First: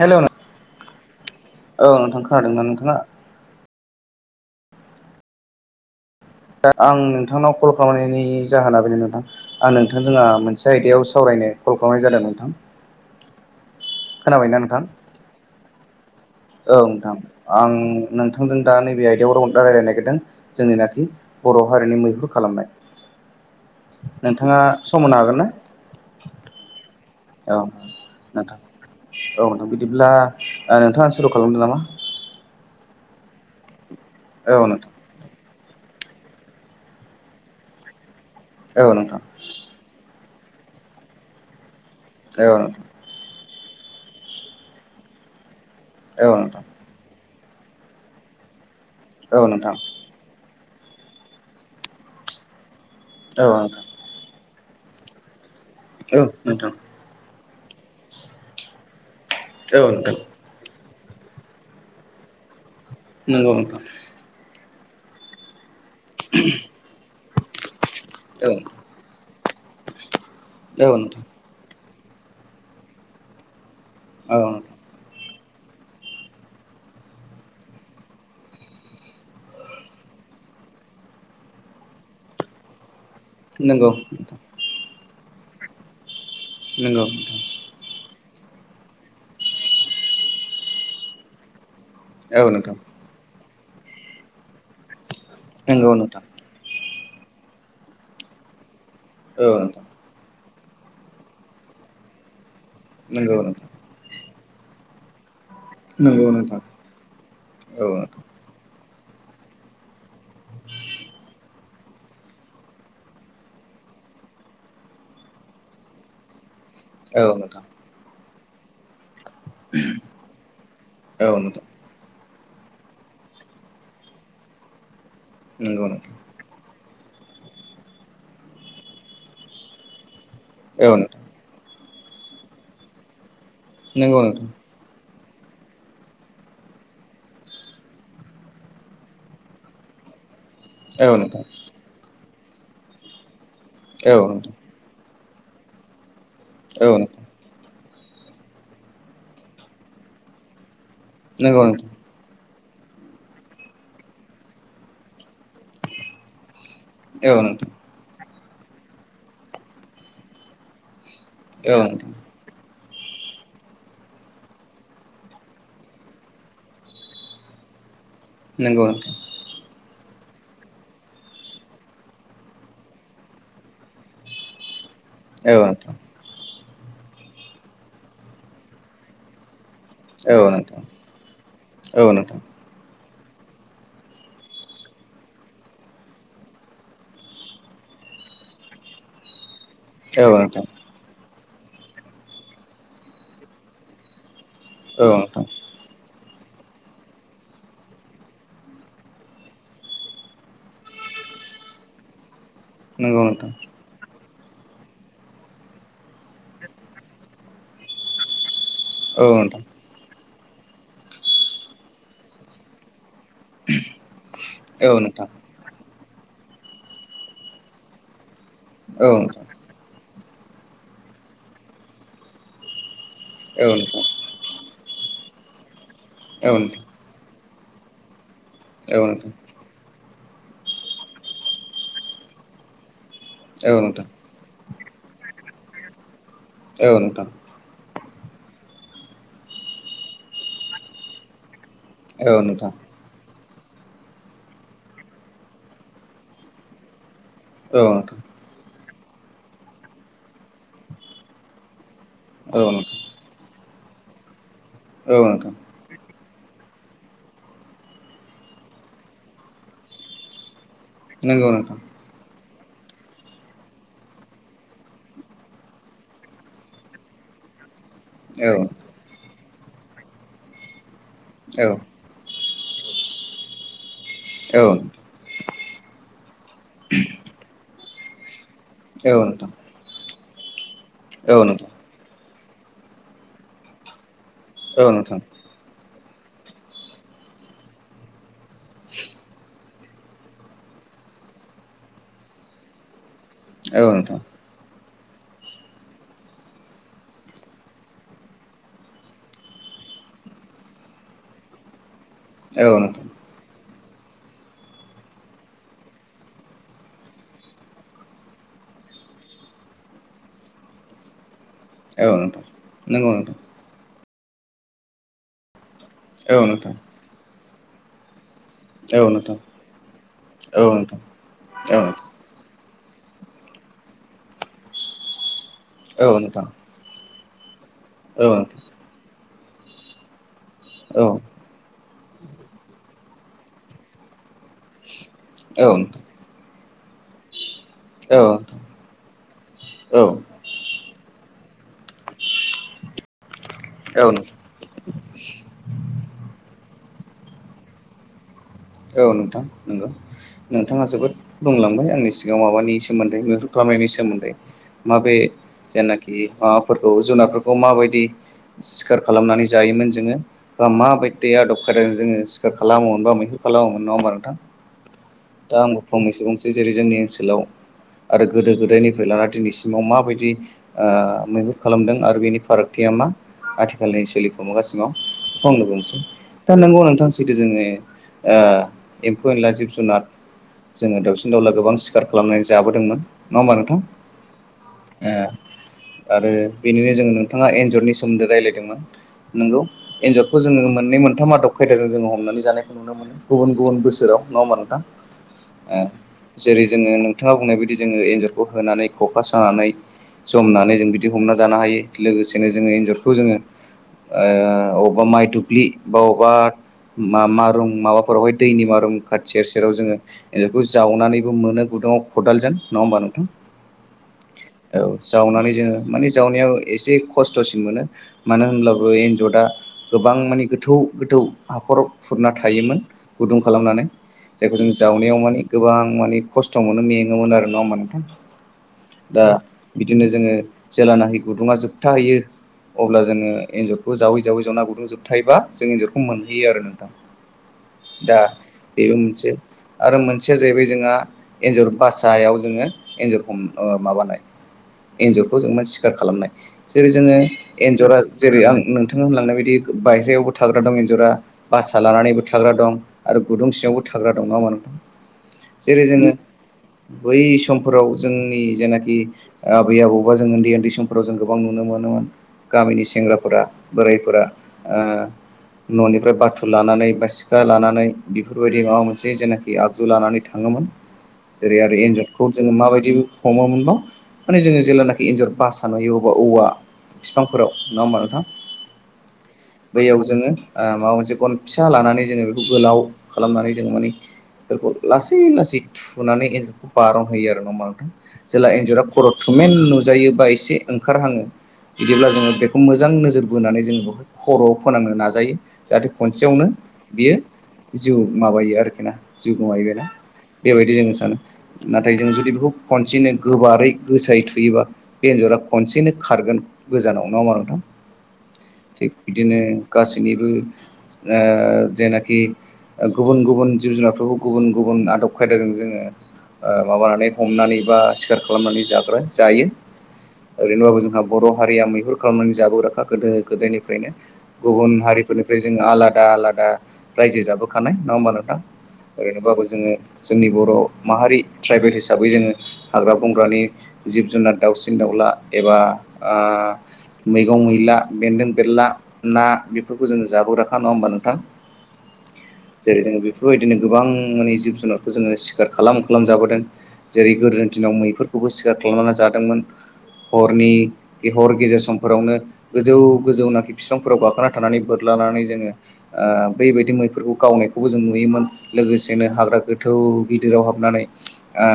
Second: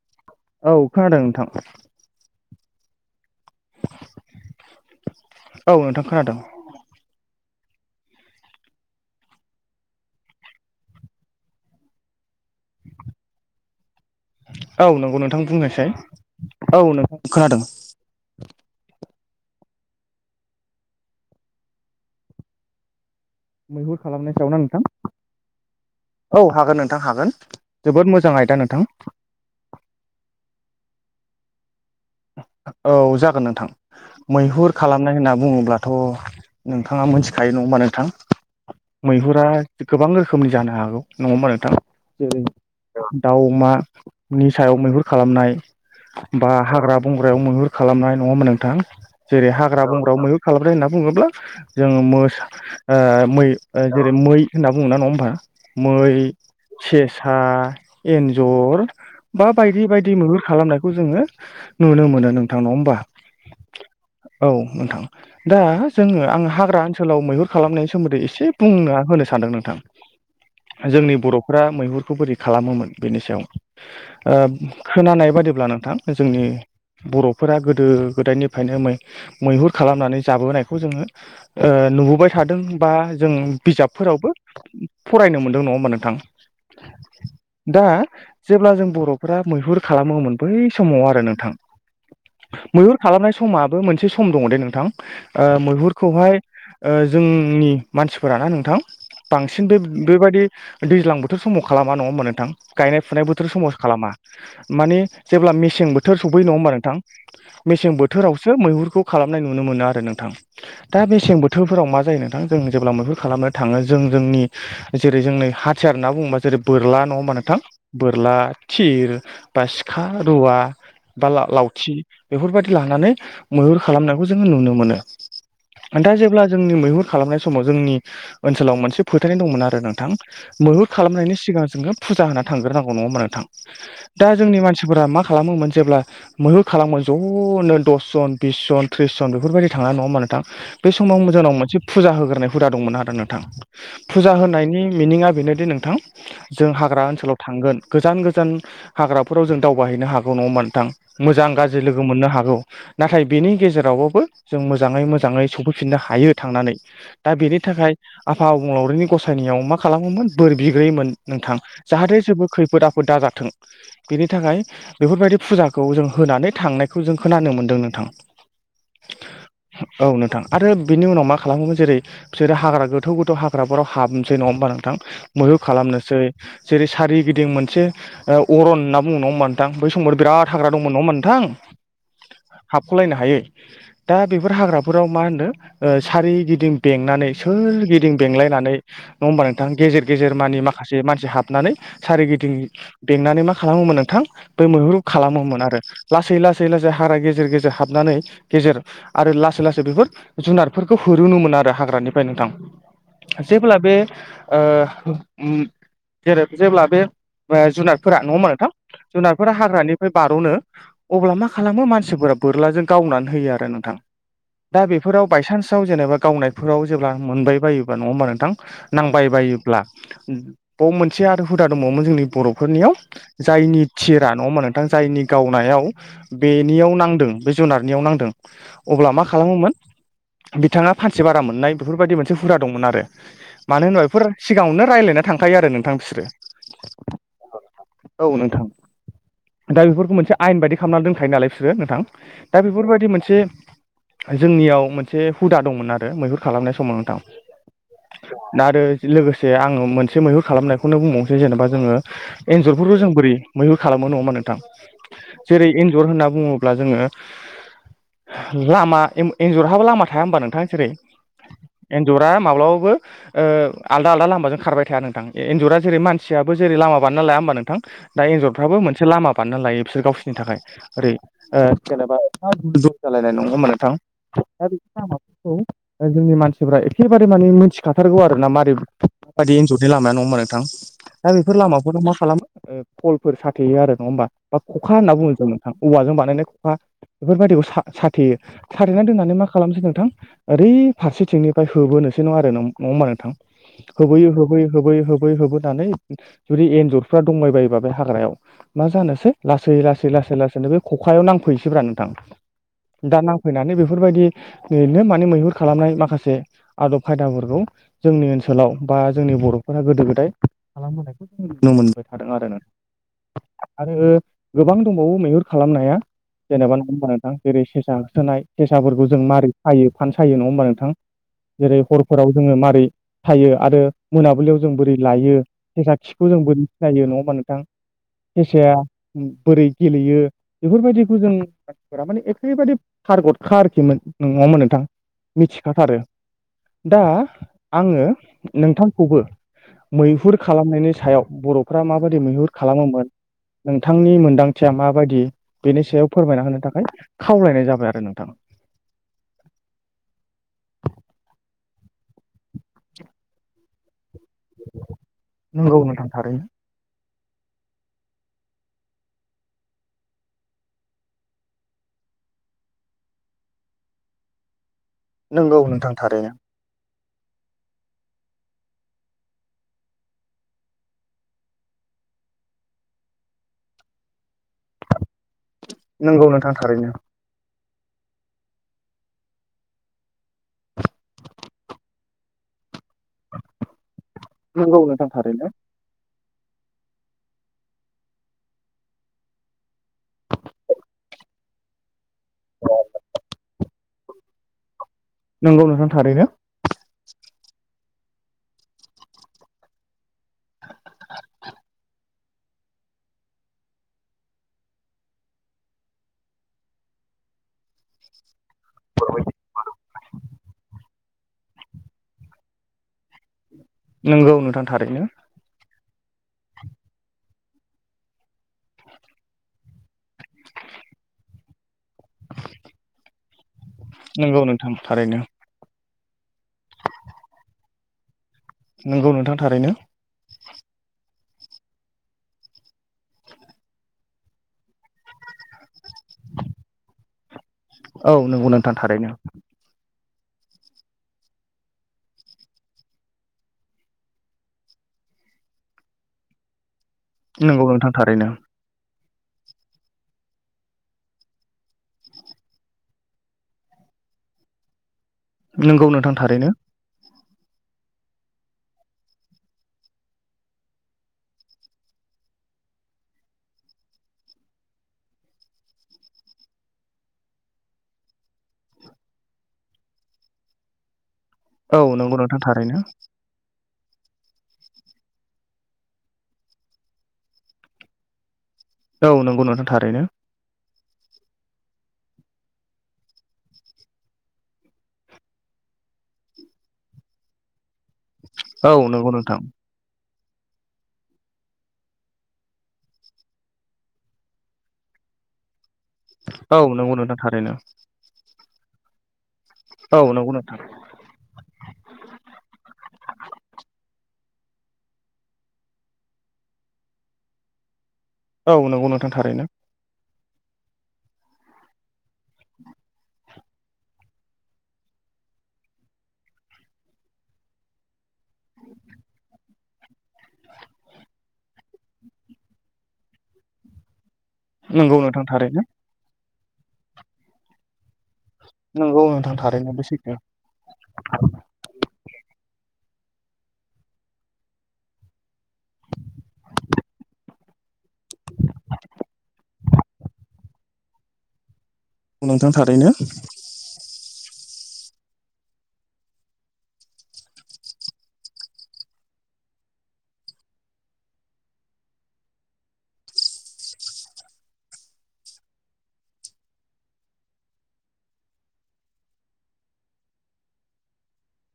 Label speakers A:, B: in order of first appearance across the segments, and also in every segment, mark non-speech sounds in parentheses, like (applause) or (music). A: हेल औ
B: औ खोनादों नोंथां
A: नोंथां खोनादों ना नोंथाङा?
B: औ नोंथां। खोनादों
A: दा आं नोंथांनाव कल खालामनायनि जाहोना बेनो नोंथां आं नोंथां जोंहा आ मोनसे आयदायाव सावरायनो कल खालामनाय जादों नोंथां। (inaudible) खोनाबायनाा नोंथां
B: औ नंगौ नोंथां बुंनायसाय
A: औ
B: औ
A: नोंथां
B: खोनादों
A: आं नोंथांजों दा नैबेहाइ (unintelligible) राव रायलायनो नागिरदों जोंनिनाखि बर हारिनि मैहुर खालामनाय
B: मैहुर खालामनाय सायाव
A: नोंथाङा
B: ना नोंथां
A: सम होनो हागोन ना
B: औ हागोन नोंथां हागोन।
A: औ
B: जोबोद मोजां आयदा
A: नोंथां औ नोंथां बिदिब्ला नोंथाङा सुरु खालामदो नामा?
B: औ जागोन नोंथां।
A: औ
B: मैहुर
A: नोंथां
B: खालामनाय होनना बुङोब्ला थ नोंथाङा मोनथिखायो नङा होमबा नोंथां
A: औ नोंथां
B: मैहुरा गोबां रोखोम रोखोमनि जानो हागौ नङा हबा नोंथां
A: औ
B: जेरै-
A: नोंथां
B: दाउ अमा नि सायाव मैहुर खालामनाय
A: औ
B: बा
A: नोंथां
B: हाग्रा बंग्रायाव मैहुर खालामनाय नङाहोनबा नोंथां
A: औ
B: जेरै-
A: नोंथां
B: हाग्रा बंग्रायाव मैहुर खालामबाय होनना बुङोब्ला जोङो मोसा ओ मै
A: औ नोंथां
B: जेरै- मै होनना बुङना नङा होमबा
A: औ
B: मै,
A: नोंथां
B: सेसा, एन्जर बा बायदि
A: औ नोंथां
B: बायदि मैहुर खालामनायखौ जोङो नुनो मोनो नोंथांनाव होमबा।
A: नोंगौ नोंथां।
B: औ नोंथां दा जोङो आं हाग्रा ओनसोलाव मैहुर खालामनायनि सोमोन्दै एसे
A: औ
B: बुंना होनो सानदों नोंथां।
A: औ
B: जोंनि
A: नोंथां
B: बरफोरा मैहुरखौ बोरै खालामोमोन बेनि सायाव ओ
A: औ
B: खोनानाय बादिब्ला नोंथां जोंनि बरफोरा गोदो गोदायनिफ्रायनो मै मैहुर खालामनानै जाबोनायखौ जोङो ओ नुबोबाय थादों। बा जों
A: नंगौ
B: बिजाबफोरावबो फरायनो मोनदों नङा होमबा नोंथां?
A: नोंंगौ ।
B: दा जेब्ला जों बर'फ्रा मैहुर खालामोमोन बै समाव आरो नोंथां
A: औ नोंथां
B: ।मैहुर खालामनाय समाबो मोनसे सम दङ दे नोंथां ओ
A: नंगौ नोंथां
B: मैहुरखौहाय ओ जोंनि मानसिफोराना नोंथां
A: औ
B: बांसिन बे
A: नोंथां
B: बेबायादि दैज्लां बोथोर समाव खालामा नङा होमबा नोंथां। गायनाय फुनाय
A: नंगौ
B: बोथोर
A: नोंथां
B: समावसो खालामा माने जेब्ला मेसें बोथोर सफैयो नङा होमबा नोंथां?
A: औ
B: मेसें बोथोरावसो मैहुरखौ खालामनाय नुनो मोनो आरो नों दां । दा मेसें बोथ बोथोरफोराव मा जायो नोंथां, जों जेब्ला मैहुर खालामनो थाङो जों जोंनि जेरै जोंनि हाथियार होनना बुङोबा जेरै बोरला नङा होनोमबा नोंथां बोरला, थिर, बा सिखा, रुवा
A: औ नोंथां औ
B: बा
A: नोंथां
B: लावथि बेफोरबायदि लानानै मैहुर खालामनायखौ जोङो नुनो मोनो।
A: नंगौ
B: दा
A: नोंथां
B: जेब्ला जोंनि मैहुर खालामनाय समाव जोंनि ओनसोलाव मोनसे फोथायनाय दंमोन आरो नोंथां।
A: औ
B: मैहुर
A: नोंथां
B: खालामनायनि सिगां जोङो फुजा होना थांग्रोनांगौ नङा होमब्ला नोंथां?
A: नंगौ
B: दा
A: नोंथां
B: जोंनि मानसिफोरा मा खालामो मोन जेब्ला मैहुर खालामोमोन ज'नो दसजन, बिस जन, थ्रिस जन, बेफोरबायदि थाङा नङा होमबा नोंथां? बे
A: औ
B: समाव
A: नोंथां
B: जोंनाव मोनसे फुजा होग्रोनाय हुदा दंमोन आरो नोंथां
A: औ
B: ।फुजा
A: नोंथां
B: होनायनि मिनिंगआ बेनोदि नोंथां जों
A: औ
B: हाग्रा
A: नोंथां
B: ओनसोलाव थांगोन गोजान गोजान हाग्राफोराव जों दावबायहैनो हागौ न'ङा होमब्ला नोंथां? मोजां
A: नंगौ
B: गाज्रि
A: नोंथां
B: लोगो मोननो हागौ। नाथाय बेनि गेजेरावबाबो जों मोजाङै मोजाङै सफैफिननो हायो थांनानै
A: औ नोंथां औ
B: दा बेनि
A: नोंथां
B: थाखाय आफा अबंलावरिनि गसायनियाव मा खालामोमोन बोर बिग्रोयोमोन। नोंथां जाहाथे जेबो खैफोद आफोद दाजाथों बेनि थाखाय बेफोरबायदि फुजाखौ जों होनानै थांनायखौ जों खोनानो मोन्दों नोंथां।
A: नोंगौ नोंथां।
B: औ नोंथां ।आरो बिनि उनाव मा खालामोमोन जेरै- बिसोरो हाग्रा गोथौ गोथौ हाग्राफोराव हाबनोसै नङा होनबा नोंथां? मैहुर
A: औ नोंथां औ नोंथां
B: खालामनोसै जेरै सारिगिदिं मोनसे अरन होनना बुङो नङा होमबा नोंथां? बै समाव बिराद हाग्रा दंमोन नङा होनबा नोंथां हाबख'लायनो हायै।
A: (inaudible)
B: दा बेफोर हाग्राफोराव मा होनो ओ सारोगिदिं बेंनानै सोरगिदिं बेंलायनानै नङा होमबा नोंथां गेजेर
A: औ नोंथां
B: गेजेर मानि माखासे मानसि हाब हाबनानै सारिगिदिं बेंनानै मा खालामोमोन नोंथां बै मैहुरु
A: औ नोंथां
B: खालामोमोन आरो। लासै लासै लासै हाग्रा गेजेर गेजेर हाबनानै गेजेर आरो लासै लासै बेफोर जुनारफोरखौ होरुनोमोन आरो हाग्रानिफ्राय नोंथां
A: नंगौ नोंथां
B: जेब्ला बे ओ ओम जेरै जेब्ला बे जुनारफोरा नङा होनबा नोंथां।
A: औ
B: जुनारफोरा
A: नोंथां
B: हाग्रानिफ्राय बार'नो अब्ला मा खालामो मानसिफोरा बोरलाजों गावनानै थैयो आरो नोंथां। दा
A: औ
B: बिफोराव
A: नोंथां
B: बाइसानसआव जेनबा गावनायफोराव जेब्ला मोनबायबायोब्ला नङा होमबा नोंथां
A: औ नोंथां औ नोंथां औ
B: नांबायबायोब्ला ब मोनसे आरो हुदा दंबावोमोन जोंनि बर'फोरनियाव। जायनि
A: नोंथां
B: थिरा नङा होमबा नोंथा। जायनि गावनायाव बेनियाव नांदों बे जुनारनियाव नांदों
A: औ
B: अब्ला मा
A: नोंथां
B: खालामोमोन बिथाङा फानसे बारा मोननाय बेफोरबायदि मोनसे हुदा दंमोन आरो।
A: औ
B: मानो होनबा बेफोर सिगाङावनो रायलायना थांखायो आरो नोंथां बिसोरो।
A: औ नोंथां।
B: औ नोंथां ।दा बेफोरखौ मोनसे आयेन बायदि खामना दोनखायो नालाय बिसोर। नोंगो नोंथां।
A: औ
B: दा बेफोरबायदि मोनसे जोंनियाव मोनसे हुदा दंमोन आरो मैहुर खालामनाय समाव नोंथां। दा आरो लोगोसे आङो मोनसे मैहुर खालामनायखौनो बुंबावनोसै जेनेबा जोङो एन्जरफोरखौ जों बोरै मैहुर खालामो नङा होमबा नोंथां
A: नोंथां औ नोंथां
B: जेरै एन्जर होनना बुङोब्ला जोङो लामा एन्जर हाबो लामा थाया होमबा नोंथां? जेरै
A: नंगौ नोंथां
B: एन्जरा माब्लाबाबो ओ आलदा आलदा लामाजों खारबाय थाया नोंथां ।एन्जरा जेरै मानसिआबो जेरै लामा बानायनालाया होमबा नोंथां दा
A: औ
B: एन्जरफ्राबो मोनसे लामा बानायना लायो बिसोर गावसोरनि थाखाय ओरै ओ
A: औ
B: जेनेबा जालायनाय नङा होमबा नोंथां
A: औ
B: दा बे लामाफोरखौ जोंनि मानसिफ्रा एखेबारे माने मोनथिखाथारगौ आरो ना मा
A: औ नोंथां
B: बायदि एनजरनि लामाया नङा होनबा नोंथां? दा
A: औ
B: बेफोर
A: नोंथां
B: लामाफोराव मा खालामो ओ फलफोर सा थेयो आरो नङा होमबा? बा
A: औ
B: ख'खा होनना
A: नोंथां
B: बुङो जों नोंथां, औवाजों बानायनाय खखा बेफोरबायदिखौ सा-साथेयो। साथेना दोननानै मा खालामनोसै नोंथां ओरै फारसेथिंनिफ्राय होबोनोसै नङा आरो नङा होमबा नोंथां?
A: औ नोंथां
B: होबोयै होबोयै होबोयै होबोयै होबोनानै जुदि एन्जरफ्रा दंबाय बायोबा बे हाग्रायाव मा जानोसै लासै लासै लासै लासैनो बे खखायाव नांफैनोसै ब्रा नोंथां,
A: औ नोंथां
B: दा नांफैनानै बे फोरबायदियैनो माने मैहुर खालामनाय माखासे आदब खायदाफोरखौ जोंनि ओनसोलाव बा जोंनि बर'फोरा गोदो-गोदाय खालामबोनायखौ जों नुनो
A: औ
B: मोनबाय थादों
A: नोंथां
B: आरो नों
A: नंगौ नोंथां
B: ओ गोबां दंबावो मैहुर खालामनाया
A: औ नोंथां
B: जेनेबा नङा होमबा नोंथां? जेरै सेसा होसोनाय
A: औ
B: सेसाफोरखौ जों
A: नोंथां
B: मारै सायो फान सायो नङा
A: औ
B: होमबा नोंथां? जेरै
A: औ
B: हरफोराव जोङो मारै सायो आरो मोनाबिलियाव जों बोरै लायो सेसा खिखौ जों
A: नोंथां
B: बोरै सिनायो नङा होमबा नोंथां?
A: औ नोंथां औ
B: सेसाया ओम बोरै गेलेयो बेफोरबायदिखौ
A: औ
B: जों फोरा माने एखेबारे फारगटखा आरोखि नो नङा होनबा नोंथां मिथिखा थारो।
A: नोंथां
B: दा आङो
A: औ नोंथां
B: नोंथांखौबो मैहुर खालामनायनि सायाव बर'फ्रा माबायदि मैहुर खालामोमोन नोंथांनि मोनदांथिया मा बादि बेनि सायाव फोरमायना होनो थाखाय खावलायनाय जाबाय आरो नोंथां।
A: औ नोंथां नंगौ नोंथाङा जोबोद बुंलांबाय आंनि सिगाङाव माबानि सोमोन्दै मैहुर खालाम नायनि सोमोन्दै माबे
B: नंगौ नोंथां
A: जेनाखि
B: थारैनो
A: माबाफोरखौ जुनारफोरखौ माबायदि सिखार खालामनानै जायोमोन जोङो बा माबायदि आदब खायदाजों जोङो सिखार खालामोमोनबा मैहुर खालामोमोन नङा होमबा नोंथां? दा
B: नंगौ
A: आंबो
B: नोंथां
A: फंनैसो
B: थारैनो
A: बुंसै जेरै जोंनि ओनसोलाव आरो गोदो-गोदायनिफ्राय लाना दिनैसिमाव माबायदि ओ मैहुर खालामदों आरो बेनि फारागथिया मा आथिखालनि सोलिफुमा गासिमाव बेखौ आंनो बुंनोसै‌।
B: नंगौ
A: दा
B: नोंथां
A: नोंगौ
B: थारैनो
A: नोंथां सैथो जोङो ओ एम्फौ-एनला जिब जुनार जोङो दाउसिन-दाउला गोबां सिखार खालामनानै जाबोदोंमोन, नङा होनबा नोंथां?
B: नंगौ नोंथां
A: ओम
B: थारैनो
A: आरो बेनिनो जोङो नोंथाङा एन्जरनि सोमोन्दै रायलायदोंमोन नोंगौ एन्जरखौ जोङो मोननै मोनथाम आदब खायदाजों जोङो हमनानै जानायखौ नुनो मोनो, गुबुन गुबुन बोसोराव नङा होनबा नोंथां?
B: नंगौ
A: ओम,
B: नोंथां थारैनो
A: जेरै जोङो नोंथाङा बुंनाय बायदि जोङो एन्जरखौ होनानै खखा सानानै जमनानै जों बिदि हमना जानो हायो लोगोसेनो जोङो एन्जरखौ जोङो ओ अबावबा माइ दुब्लि बा अबावबा मा-मारुं माबा फोरावहाय दैनि मारुम खाथिया सेराव जोङो एनजरखौ जावनानै मोनो गुदुङाव खदाल जों नङा होनबा नोंथां?
B: नंगौ नोंथां
A: औ
B: थारैनो
A: जावनानै जोङो माने जावनायाव एसे खस्थ'सिन मोनो मानो होनब्लाबो एन्जरा गोबां माने गोथौ गोथौ हाखराव खुरना थायोमोन, गुदुं खालामनानै
B: नंगौ
A: जायखौ जों
B: नोंथां
A: जावनायाव
B: थारैनो
A: माने गोबां माने खस्थ' मोनो मेङोमोन आरो नङा होनबा नोंथां?
B: नंगौ
A: दा
B: नोंथां थारैनो
A: बिदिनो जोङो जेलानाहि गुदुङा जोबथा हैयो अब्ला जोङो एन्जरखौ जावै जावै जावना गुदुं जोबथायोबा जों एन्जर खौ मोनहैयो आरो नोंथां।
B: औ
A: दा
B: नंगौ नोंथां
A: बेबो
B: थारैनो
A: मोनसे आरो मोनसेया जाहैबाय जोंहा एन्जर बासायाव जोङो एन्जरखौ हम ओ माबानाय एन्जरखौ जों मा सिखार खालामनाय। जेरै जोङो
B: नंगौ नोंथां
A: एन्जरा
B: थारैनो
A: जेरै आं नों थां होनलांनाय बायदि बायहेरायावबो थाग्रा दं एन्जरा बासा लानानैबो थाग्रा दं आरो गुदुं सिङावबो थाग्रा दं नङा होनबा नोंथां? जेरै
B: नोंगौ
A: जोङो
B: नोंथां थारैनो।
A: बै समफोराव जोंनि जेनाखि आबै आबौ बा जों उन्दै उन्दै समफोराव जों गोबां नुनो मोनोमोन गामिनि सेंग्राफोरा बोरायफोरा ओ न'निफ्राय बाथुल लानानै बा सि खा लानानै बेफोरबायदि माबा मोनसे जेनाखि आगजु लानानै थाङोमोन जेरै
B: औ
A: आरो
B: नंगौ
A: एन्जरखौ
B: नोंथां
A: जोङो
B: थारैनो
A: माबायदिबो हमोमोनबा माने जोङो जेब्लानाखि एन्जर बासा नुयो अबा औवा बिफांफोराव नङा होमबा नोंथां।
B: औ नंगौ नोंथां
A: बैयाव
B: थारैनो
A: जोङो ओ माबा मोनसे गन फिसा लानानै जोङो बेखौ गोलाव खालामनानै जोङो मानि बेखौ लासै लासै थुनानै एन्जरखौ बारनहोयो आरो नङा होनबा नोंथां जेला
B: औ
A: एन्जरा
B: नंगौ
A: खर'
B: नोंथां
A: थुमेनन नुजायो बा एसे ओंखारहाङो बिदिब्ला जोङो बेखौ मोजां नोजोर बोनानै जोङो बेहाय खर'आव फोनांनो नाजायो जाहाथे खनसेयावनो
B: औ नंगौ
A: बियो
B: नोंथां थारैनो
A: जिउ माबायो आरोखि ना जिउ गोमायो ना
B: औ नंगौ नोंथां
A: बेबायदि जोङो सानो नाथाय जों जुदि बेखौ खनसेनो गोबारै गोसायै थु योबा बे एन्जरा खनसेनो खारगोन गोजानाव नङा होनबा नोंथां
B: औ नंगौ
A: थिग
B: नोंथां
A: बिदिनो
B: थारैनो
A: गासैनिबो ओ जायनाखि गुबुन गुबुन जिब जुनारफोरखौ गुबुन गुबुन आदब खायदाजों जोङो ओ माबानानै हमनानै बा सिखार खालामनानै जाग्रा जायो ओरैनोबाबो जोंहा बर' हारिया मैहुर खालामनानै जाबोग्राखा गोदो गोदायनिफ्रायनो गुबुन
B: नंगौ नोंथां
A: हारिफोरनिफ्राय जों
B: थारैनो
A: आलादा आलादा रायजो जाबोखानाय नङा होमबा नोंथां
B: नंगौ नोंथां
A: ओरैनोबाबो
B: थारैनो
A: जोङो
B: बे सैथो
A: जोंनि बर' माहारि ट्राइबेल हिसाबै जोङो हाग्रा बंग्रानि जिब जुनार दाउसिन दाउला एबा ओ मैगं मैला, बेन्दों बेरला, ना बेफोरखौ जोङो जाबोग्राखा नङा होमबा नोंथां
B: नोंथां
A: जेरै जों
B: थारैनो
A: बेफोरबायदिनो गोबां माने जिब जुनारखौ जोङो सिखार खालाम खालाम जाबोदों जेरै गोदोनि दिनाव मैफोरखौबो सिखार खालामनानै जा दोंमोन हरनि बे हर गेजेर समफोरावनो गोजौ गोजौनाखि बिफांफोराव गाखोना थानानै बोर लानानै जोङो ओ बै बायदि मैफोरखौ गावनायखौबो जों नुयोमोन लोगोसेनो हाग्रा गोथौ गिदिराव हाबनानै आ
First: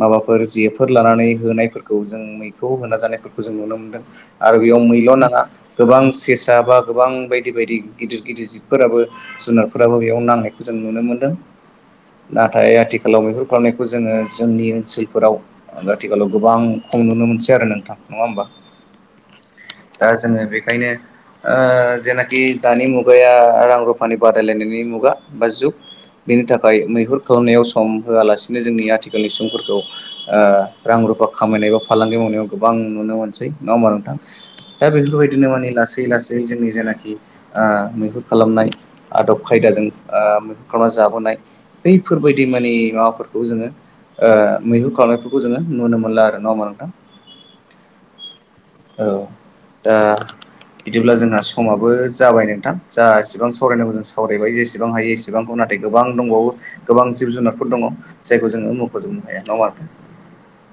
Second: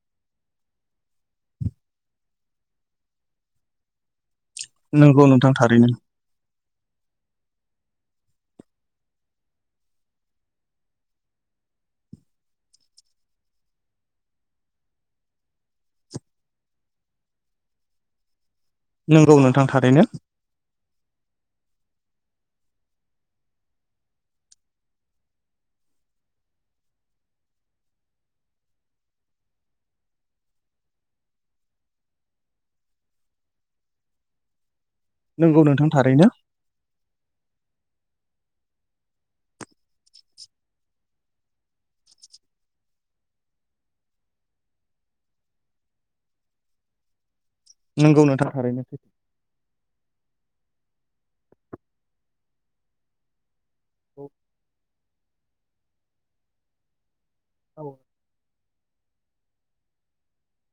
A: माबाफोर जेफोर लानानै होनायफोरखौ जों मैखौ होना जानायफोरखौ जों नुनो मोनदों आरो बेयाव मैल'
B: नंगौ
A: नाङा
B: नोंथां थारैनो
A: गोबां सेसा बा गोबां बायदि बायदि गिदिर गिदिर जिब फोराबो जुनारफोराबो बेयाव नांनायखौ जों नुनो मोन्दों नाथाय आथिखालाव बेफोर खालामनायखौ जोङो जोंनि ओनसोलफोराव आथिखालाव गोबां खम नुनो मोनसै आरो नोंथां नङा होमबा
B: नंगौ नोंथां थारैनो
A: दा जोङो बेखायनो ओ जेनाखि दानि मुगाया रां रुफानि बादायलायनायनि मुगा बा जुग बेनि थाखाय मैहुर खालामनायाव सम होआलासिनो जोंनि आथिखालनि सुबुंफोरखौ ओ रां रुफ फा खामायनाय बा फालांगि मावनायाव गोबां नुनो मोनसै नङा होमब्ला नोंथां दा बेफोरबायदिनो
B: नंगौ
A: माने
B: नोंथां
A: लासै
B: थारैनो
A: लासै जोंनि जेनाखि ओ मैहुर खालामनाय आदब खायदाजों ओ मैहुर खालामना जाबोनाय बैफोरबायदि माने माबाफोर खौ जोङो ओ मैहुर खालामनायफोरखौ जोङो नुनो मोनला आरो नङा होनबा नोंथां
B: नंगौ नोंथां थारैनो
A: औ दा बिदिब्ला जोंहा समाबो जाबाय नोंथां जा एसिबां स सावरायनांगौ जों सावरायबाय जेसेबां हायो एसेबां नाथाय गोबां दंबावो गोबां जिब जुनारफोर
B: औ
A: दङ जायखौ जोङो मखजोबनो हाया नङा होनबा नोथां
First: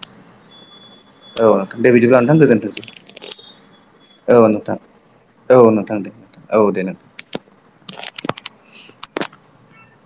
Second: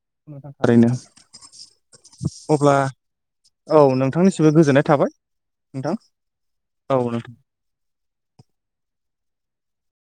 B: थारैनो
A: औ नोंथां दे बिदिब्ला नोंथां
B: अब्ला
A: गोजोनथोंसै
B: औ
A: औ
B: नोंथांनिसिमबो
A: नोंथां
B: गोजोननाय थाबाय
A: औ नोंथां दे नोंथां औ दे नोंथां (inaudible)